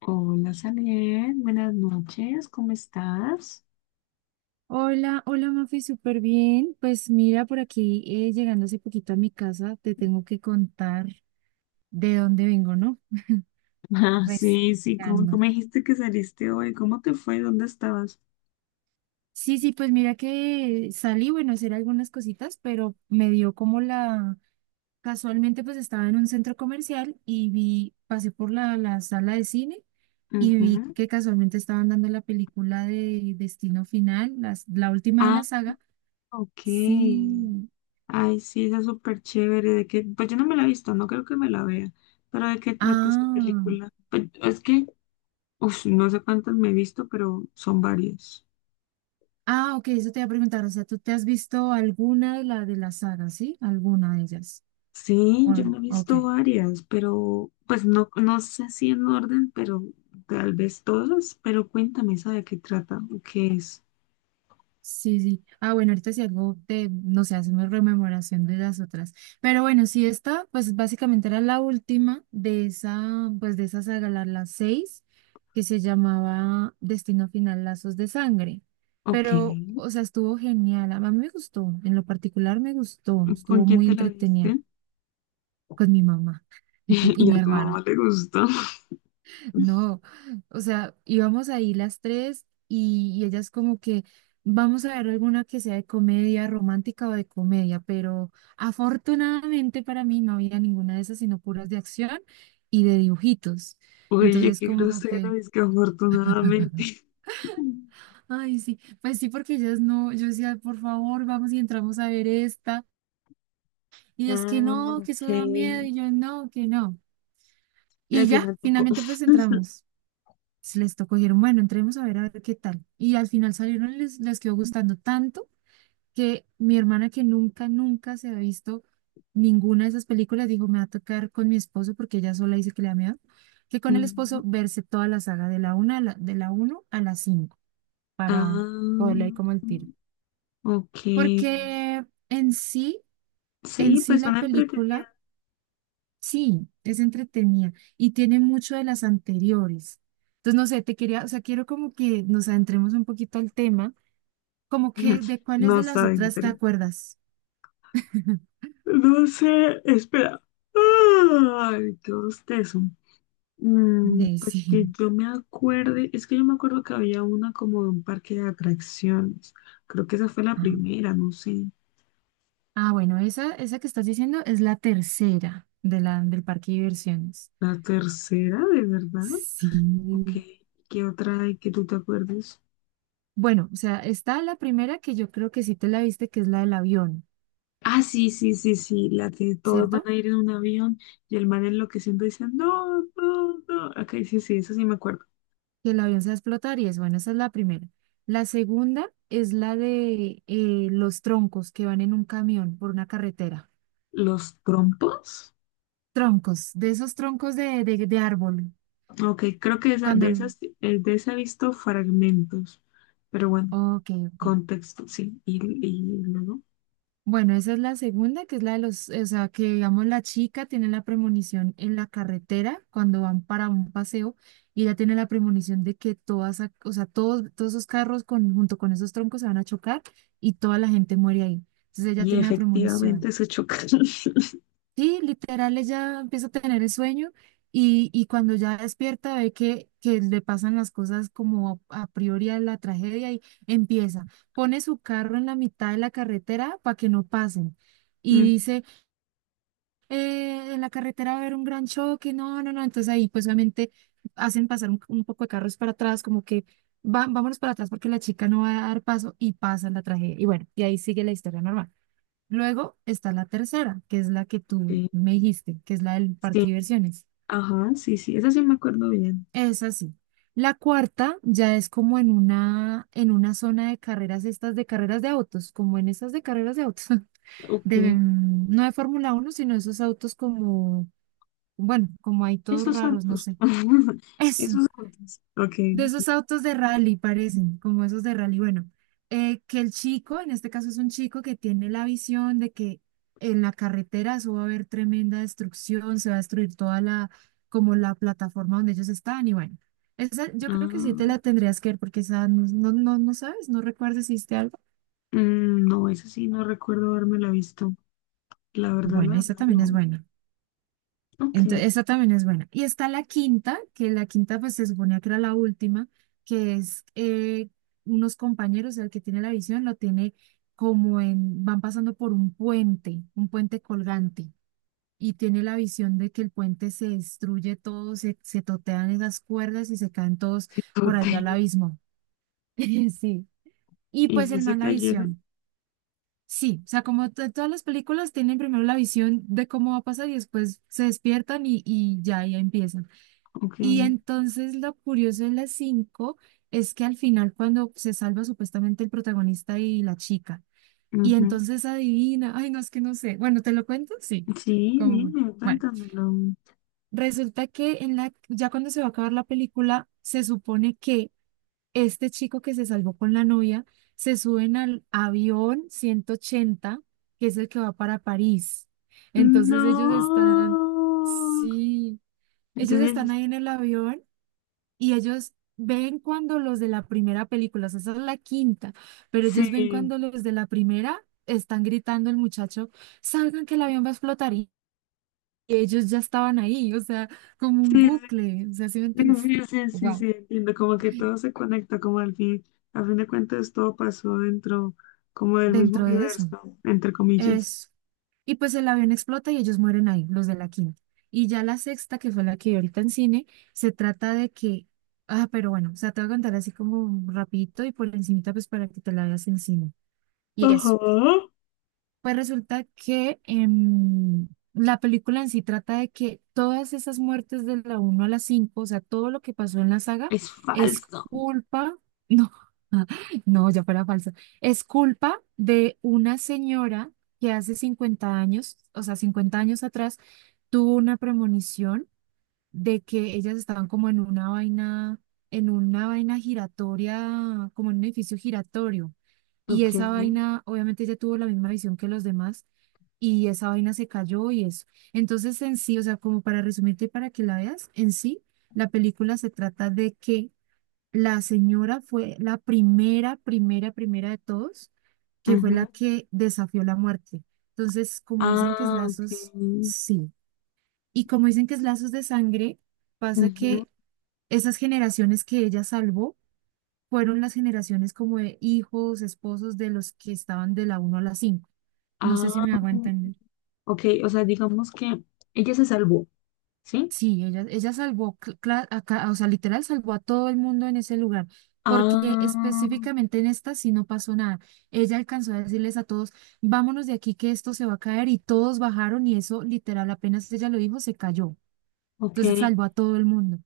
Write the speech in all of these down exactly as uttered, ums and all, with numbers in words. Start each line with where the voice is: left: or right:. left: Hola, Saler, buenas noches, ¿cómo estás?
right: Hola, hola Mafi, súper bien. Pues mira, por aquí eh, llegando hace poquito a mi casa, te tengo que contar de dónde vengo, ¿no?
left: Ah, sí, sí, como tú
right: Respirando.
left: me dijiste que saliste hoy, ¿cómo te fue? ¿Dónde estabas?
right: Sí, sí, pues mira que salí, bueno, a hacer algunas cositas, pero me dio como la... Casualmente pues estaba en un centro comercial y vi, pasé por la, la sala de cine y vi
left: Ujú.
right: que casualmente estaban dando la película de Destino Final, las- la última de
left: Ah,
right: la saga.
left: ok.
right: Sí.
left: Ay, sí, esa es súper chévere. ¿De qué? Pues yo no me la he visto, no creo que me la vea. ¿Pero de qué trata esta
right: Ah.
left: película? Pues, es que, uf, no sé cuántas me he visto, pero son varias.
right: Ah, ok, eso te iba a preguntar. O sea, ¿tú te has visto alguna de la de la saga, sí? ¿Alguna de ellas?
left: Sí,
right: O-
left: yo me he
right: ok.
left: visto varias, pero pues no, no sé si en orden, pero tal vez todas. Pero cuéntame, ¿sabe de qué trata? ¿O qué es?
right: Sí, sí. Ah, bueno, ahorita si algo te, no sé, hacemos rememoración de las otras. Pero bueno, sí, esta, pues básicamente era la última de esa, pues de esa saga, la, la seis, que se llamaba Destino Final, Lazos de Sangre.
left: Ok,
right: Pero, o sea, estuvo genial. A mí me gustó, en lo particular me gustó.
left: ¿con
right: Estuvo
left: quién
right: muy
left: te la
right: entretenida
left: viste?
right: con mi mamá y
left: Y
right: mi
left: a tu mamá
right: hermana.
left: le gustó.
right: No, o sea, íbamos ahí las tres y, y ellas como que vamos a ver alguna que sea de comedia romántica o de comedia, pero afortunadamente para mí no había ninguna de esas, sino puras de acción y de dibujitos.
left: Oye,
right: Entonces
left: qué
right: como que,
left: grosero, es que afortunadamente.
right: ay, sí, pues sí, porque ellas no, yo decía, por favor, vamos y entramos a ver esta. Y ellas que no,
left: Ah,
right: que
left: ok.
right: eso da miedo,
left: Y
right: y yo no, que no.
left: al
right: Y ya,
left: final,
right: finalmente pues entramos. Pues, les tocó, dijeron, bueno, entremos a ver a ver qué tal. Y al final salieron, les, les quedó gustando tanto que mi hermana, que nunca, nunca se ha visto ninguna de esas películas, dijo, me va a tocar con mi esposo, porque ella sola dice que le da miedo, que con el
left: mm,
right: esposo verse toda la saga de la una a la, de la uno a la cinco para poderle ahí
left: ah,
right: como el tiro.
left: ok.
right: Porque en sí, en
left: Sí,
right: sí
left: pues
right: la
left: son
right: película.
left: entretenidas.
right: Sí, es entretenida y tiene mucho de las anteriores. Entonces, no sé, te quería, o sea, quiero como que nos adentremos un poquito al tema, como que de cuáles
left: No
right: de las
left: está
right: otras
left: dentro.
right: te acuerdas.
left: No, no sé, espera. Ay, qué bostezo. Mm,
right: De
left: pues que
right: sí.
left: yo me acuerde, es que yo me acuerdo que había una como de un parque de atracciones. Creo que esa fue la
right: Ah.
left: primera, no sé.
right: Ah, bueno, esa, esa que estás diciendo es la tercera de la, del parque de diversiones.
left: ¿La tercera, de verdad? Ok.
right: Sí.
left: ¿Qué otra hay que tú te acuerdes?
right: Bueno, o sea, está la primera que yo creo que sí te la viste, que es la del avión,
left: Ah, sí, sí, sí, sí. La que todos van
right: ¿cierto?
left: a ir en un avión y el man enloqueciendo dice, no, no, no. Ok, sí, sí, eso sí me acuerdo.
right: Que el avión se va a explotar y eso, bueno, esa es la primera. La segunda es la de eh, los troncos que van en un camión por una carretera.
left: ¿Los trompos?
right: Troncos, de esos troncos de, de, de árbol.
left: Ok, creo que esa,
right: Cuando...
left: de
right: el-
left: esas, eh, de esa he visto fragmentos. Pero bueno,
right: ok, ok.
left: contexto, sí. Y, y luego.
right: Bueno, esa es la segunda, que es la de los, o sea, que digamos la chica tiene la premonición en la carretera cuando van para un paseo y ella tiene la premonición de que todas, ac- o sea, todos, todos esos carros con, junto con esos troncos se van a chocar y toda la gente muere ahí. Entonces ella
left: Y
right: tiene la
left: efectivamente
right: premonición.
left: se chocan.
right: Sí, literal, ella empieza a tener el sueño y, y cuando ya despierta ve que, que le pasan las cosas como a priori a la tragedia y empieza, pone su carro en la mitad de la carretera para que no pasen y
left: Ujú,
right: dice, "Eh, en la carretera va a haber un gran choque, no, no, no", entonces ahí pues obviamente hacen pasar un, un poco de carros para atrás, como que va- vámonos para atrás porque la chica no va a dar paso y pasa la tragedia y bueno, y ahí sigue la historia normal. Luego está la tercera, que es la que tú
left: ok.
right: me dijiste, que es la del
left: Sí,
right: parque de diversiones.
left: ajá, sí, sí, esa sí me acuerdo bien.
right: Es así. La cuarta ya es como en una, en una zona de carreras, estas de carreras de autos, como en estas de carreras de autos,
left: Ok,
right: de, mm, no de Fórmula uno sino esos autos como, bueno, como hay todos
left: esos
right: raros, no
left: autos.
right: sé. Eso.
left: Esos autos. Ok.
right: De esos autos de rally parecen, como esos de rally. Bueno, eh, que el chico, en este caso es un chico que tiene la visión de que en la carretera eso va a haber tremenda destrucción, se va a destruir toda la, como la plataforma donde ellos están. Y bueno, esa, yo creo que sí te
left: Ah,
right: la tendrías que ver porque esa no, no, no, no sabes, no recuerdas si hiciste algo.
left: mm, no, eso sí, no recuerdo haberme la visto. La verdad, la
right: Bueno, esa
left: verdad,
right: también es
left: no.
right: buena.
left: Ok,
right: Entonces, esa también es buena. Y está la quinta, que la quinta pues se suponía que era la última, que es eh, unos compañeros, el que tiene la visión lo tiene como en, van pasando por un puente, un puente colgante, y tiene la visión de que el puente se destruye todo, se, se totean esas cuerdas y se caen todos
left: qué
right: por allá
left: tote.
right: al abismo. Sí. Y
left: ¿Y
right: pues
left: si
right: el
left: se
right: man la
left: cayeron?
right: visión. Sí, o sea, como to- todas las películas tienen primero la visión de cómo va a pasar y después se despiertan y, y ya, ya empieza.
left: Ok.
right: Y entonces lo curioso en las cinco es que al final cuando se salva supuestamente el protagonista y la chica, y
left: Ujú.
right: entonces adivina, ay no, es que no sé, bueno, ¿te lo cuento? Sí,
left: Sí,
right: como,
left: dime,
right: bueno,
left: cuéntamelo.
right: resulta que en la, ya cuando se va a acabar la película, se supone que este chico que se salvó con la novia, se suben al avión ciento ochenta que es el que va para París. Entonces
left: No.
right: ellos están, sí, ellos están
left: Entonces,
right: ahí en el avión y ellos ven cuando los de la primera película, o sea, esa es la quinta, pero ellos ven
left: sí,
right: cuando los de la primera están gritando el muchacho, salgan que el avión va a explotar y ellos ya estaban ahí, o sea, como un
left: sí, sí,
right: bucle, o sea, ¿sí me entiendes?
left: sí, sí, sí,
right: Wow,
left: sí, entiendo, como que todo se conecta, como al fin, a fin de cuentas todo pasó dentro, como del mismo
right: dentro de eso.
left: universo, entre comillas.
right: Eso. Y pues el avión explota y ellos mueren ahí, los de la quinta. Y ya la sexta, que fue la que vi ahorita en cine, se trata de que, ah, pero bueno, o sea, te voy a contar así como rapidito y por encimita pues para que te la veas en cine. Y eso.
left: Ajá.
right: Pues resulta que em, la película en sí trata de que todas esas muertes de la uno a la cinco, o sea, todo lo que pasó en la saga,
left: Es
right: es
left: falso.
right: culpa, no, no, ya fuera falsa, es culpa de una señora que hace cincuenta años, o sea, cincuenta años atrás, tuvo una premonición de que ellas estaban como en una vaina, en una vaina giratoria, como en un edificio giratorio. Y
left: Ok.
right: esa vaina, obviamente ella tuvo la misma visión que los demás y esa vaina se cayó y eso. Entonces en sí, o sea, como para resumirte y para que la veas, en sí, la película se trata de que la señora fue la primera, primera, primera de todos, que fue la
left: Ajá.
right: que desafió la muerte. Entonces, como dicen que es
left: Ah, ok.
right: lazos, sí. Y como dicen que es lazos de sangre, pasa
left: Ujú.
right: que esas generaciones que ella salvó fueron las generaciones como de hijos, esposos de los que estaban de la uno a la cinco. No sé si
left: Ah,
right: me hago entender.
left: ok. O sea, digamos que ella se salvó, ¿sí?
right: Sí, ella, ella salvó, cl- cla- a ca- o sea, literal salvó a todo el mundo en ese lugar, porque
left: Ah,
right: específicamente en esta sí no pasó nada. Ella alcanzó a decirles a todos, vámonos de aquí que esto se va a caer y todos bajaron y eso literal apenas ella lo dijo, se cayó.
left: ok.
right: Entonces salvó a todo el mundo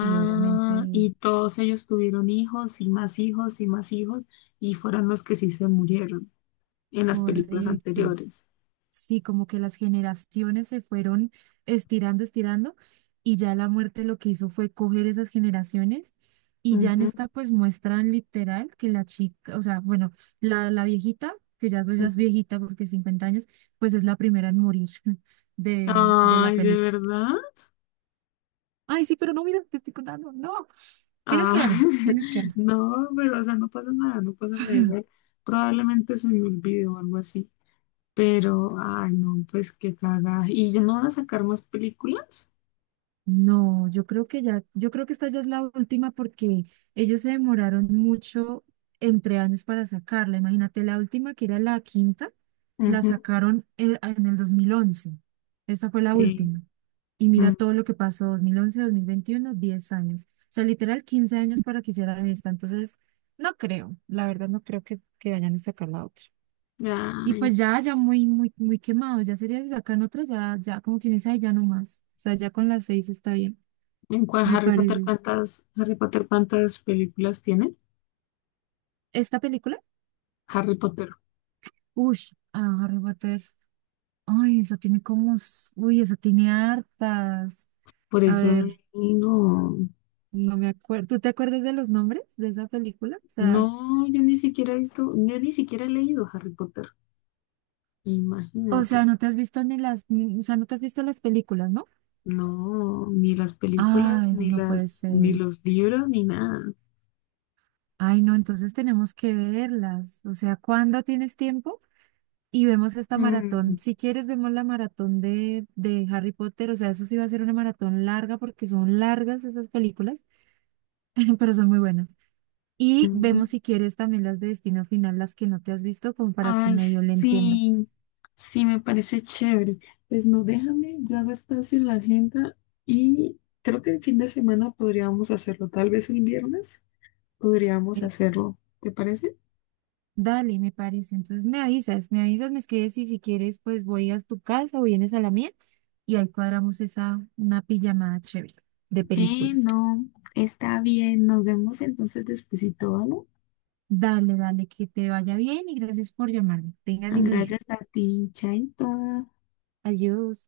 right: y obviamente
left: y todos ellos tuvieron hijos y más hijos y más hijos y fueron los que sí se murieron en las películas
right: correcto.
left: anteriores.
right: Sí, como que las generaciones se fueron estirando, estirando, y ya la muerte lo que hizo fue coger esas generaciones, y ya en
left: Ujú,
right: esta pues muestran literal que la chica, o sea, bueno, la, la viejita, que ya pues ya es
left: ujú.
right: viejita porque cincuenta años, pues es la primera en morir de, de la
left: Ay, ¿de
right: película.
left: verdad?
right: Ay, sí, pero no, mira, te estoy contando. No, tienes
left: Ah,
right: que verla, tienes que verla.
left: no, pero o sea, no pasa nada, no pasa nada igual. Probablemente se me olvide o algo así. Pero, ay, no, pues qué cagada. ¿Y ya no van a sacar más películas?
right: No, yo creo que ya, yo creo que esta ya es la última porque ellos se demoraron mucho entre años para sacarla. Imagínate, la última que era la quinta, la
left: Ujú.
right: sacaron en, en el dos mil once. Esta fue la
left: Sí.
right: última. Y mira
left: Mm.
right: todo lo que pasó, dos dos mil once, dos mil veintiuno, diez años. O sea, literal quince años para que hicieran esta. Entonces, no creo, la verdad no creo que, que vayan a sacar la otra. Y
left: Ay,
right: pues ya, ya muy, muy, muy quemado. Ya sería si sacan otra, ya, ya como quien dice, "Ay, ya no más. O sea, ya con las seis está bien
left: ¿en cuál
right: me
left: Harry Potter
right: parece".
left: cuántas, Harry Potter cuántas películas tiene?
right: Esta película,
left: Harry Potter.
right: uy, a Harry Potter. Ay, esa tiene como... s- uy, esa tiene hartas.
left: Por
right: A
left: eso
right: ver,
left: no,
right: no me acuerdo. ¿Tú te acuerdas de los nombres de esa película? O sea,
left: no, yo ni siquiera he visto, yo ni siquiera he leído Harry Potter.
right: o sea,
left: Imagínate,
right: no te has visto ni las... ni- o sea, no te has visto las películas, ¿no?
left: no, ni las películas,
right: Ay,
left: ni
right: no puede
left: las, ni
right: ser.
left: los libros, ni nada.
right: Ay, no, entonces tenemos que verlas. O sea, ¿cuándo tienes tiempo? Y vemos esta
left: Mm,
right: maratón. Si quieres, vemos la maratón de, de Harry Potter. O sea, eso sí va a ser una maratón larga porque son largas esas películas. Pero son muy buenas. Y
left: mm.
right: vemos si quieres también las de Destino Final, las que no te has visto, como para que
left: Ay,
right: medio le entiendas.
left: sí, sí, me parece chévere. Pues no, déjame, yo hago espacio en la agenda y creo que el fin de semana podríamos hacerlo, tal vez el viernes podríamos
right: Eh,
left: hacerlo, ¿te parece?
right: dale, me parece. Entonces me avisas, me avisas, me escribes y si quieres, pues voy a tu casa o vienes a la mía y ahí cuadramos esa, una pijamada chévere de
left: Eh,
right: películas.
left: no, está bien, nos vemos entonces despuesito, ¿vale?
right: Dale, dale, que te vaya bien y gracias por llamarme. Tengas lindo día.
left: Gracias a ti, Chaito.
right: Adiós.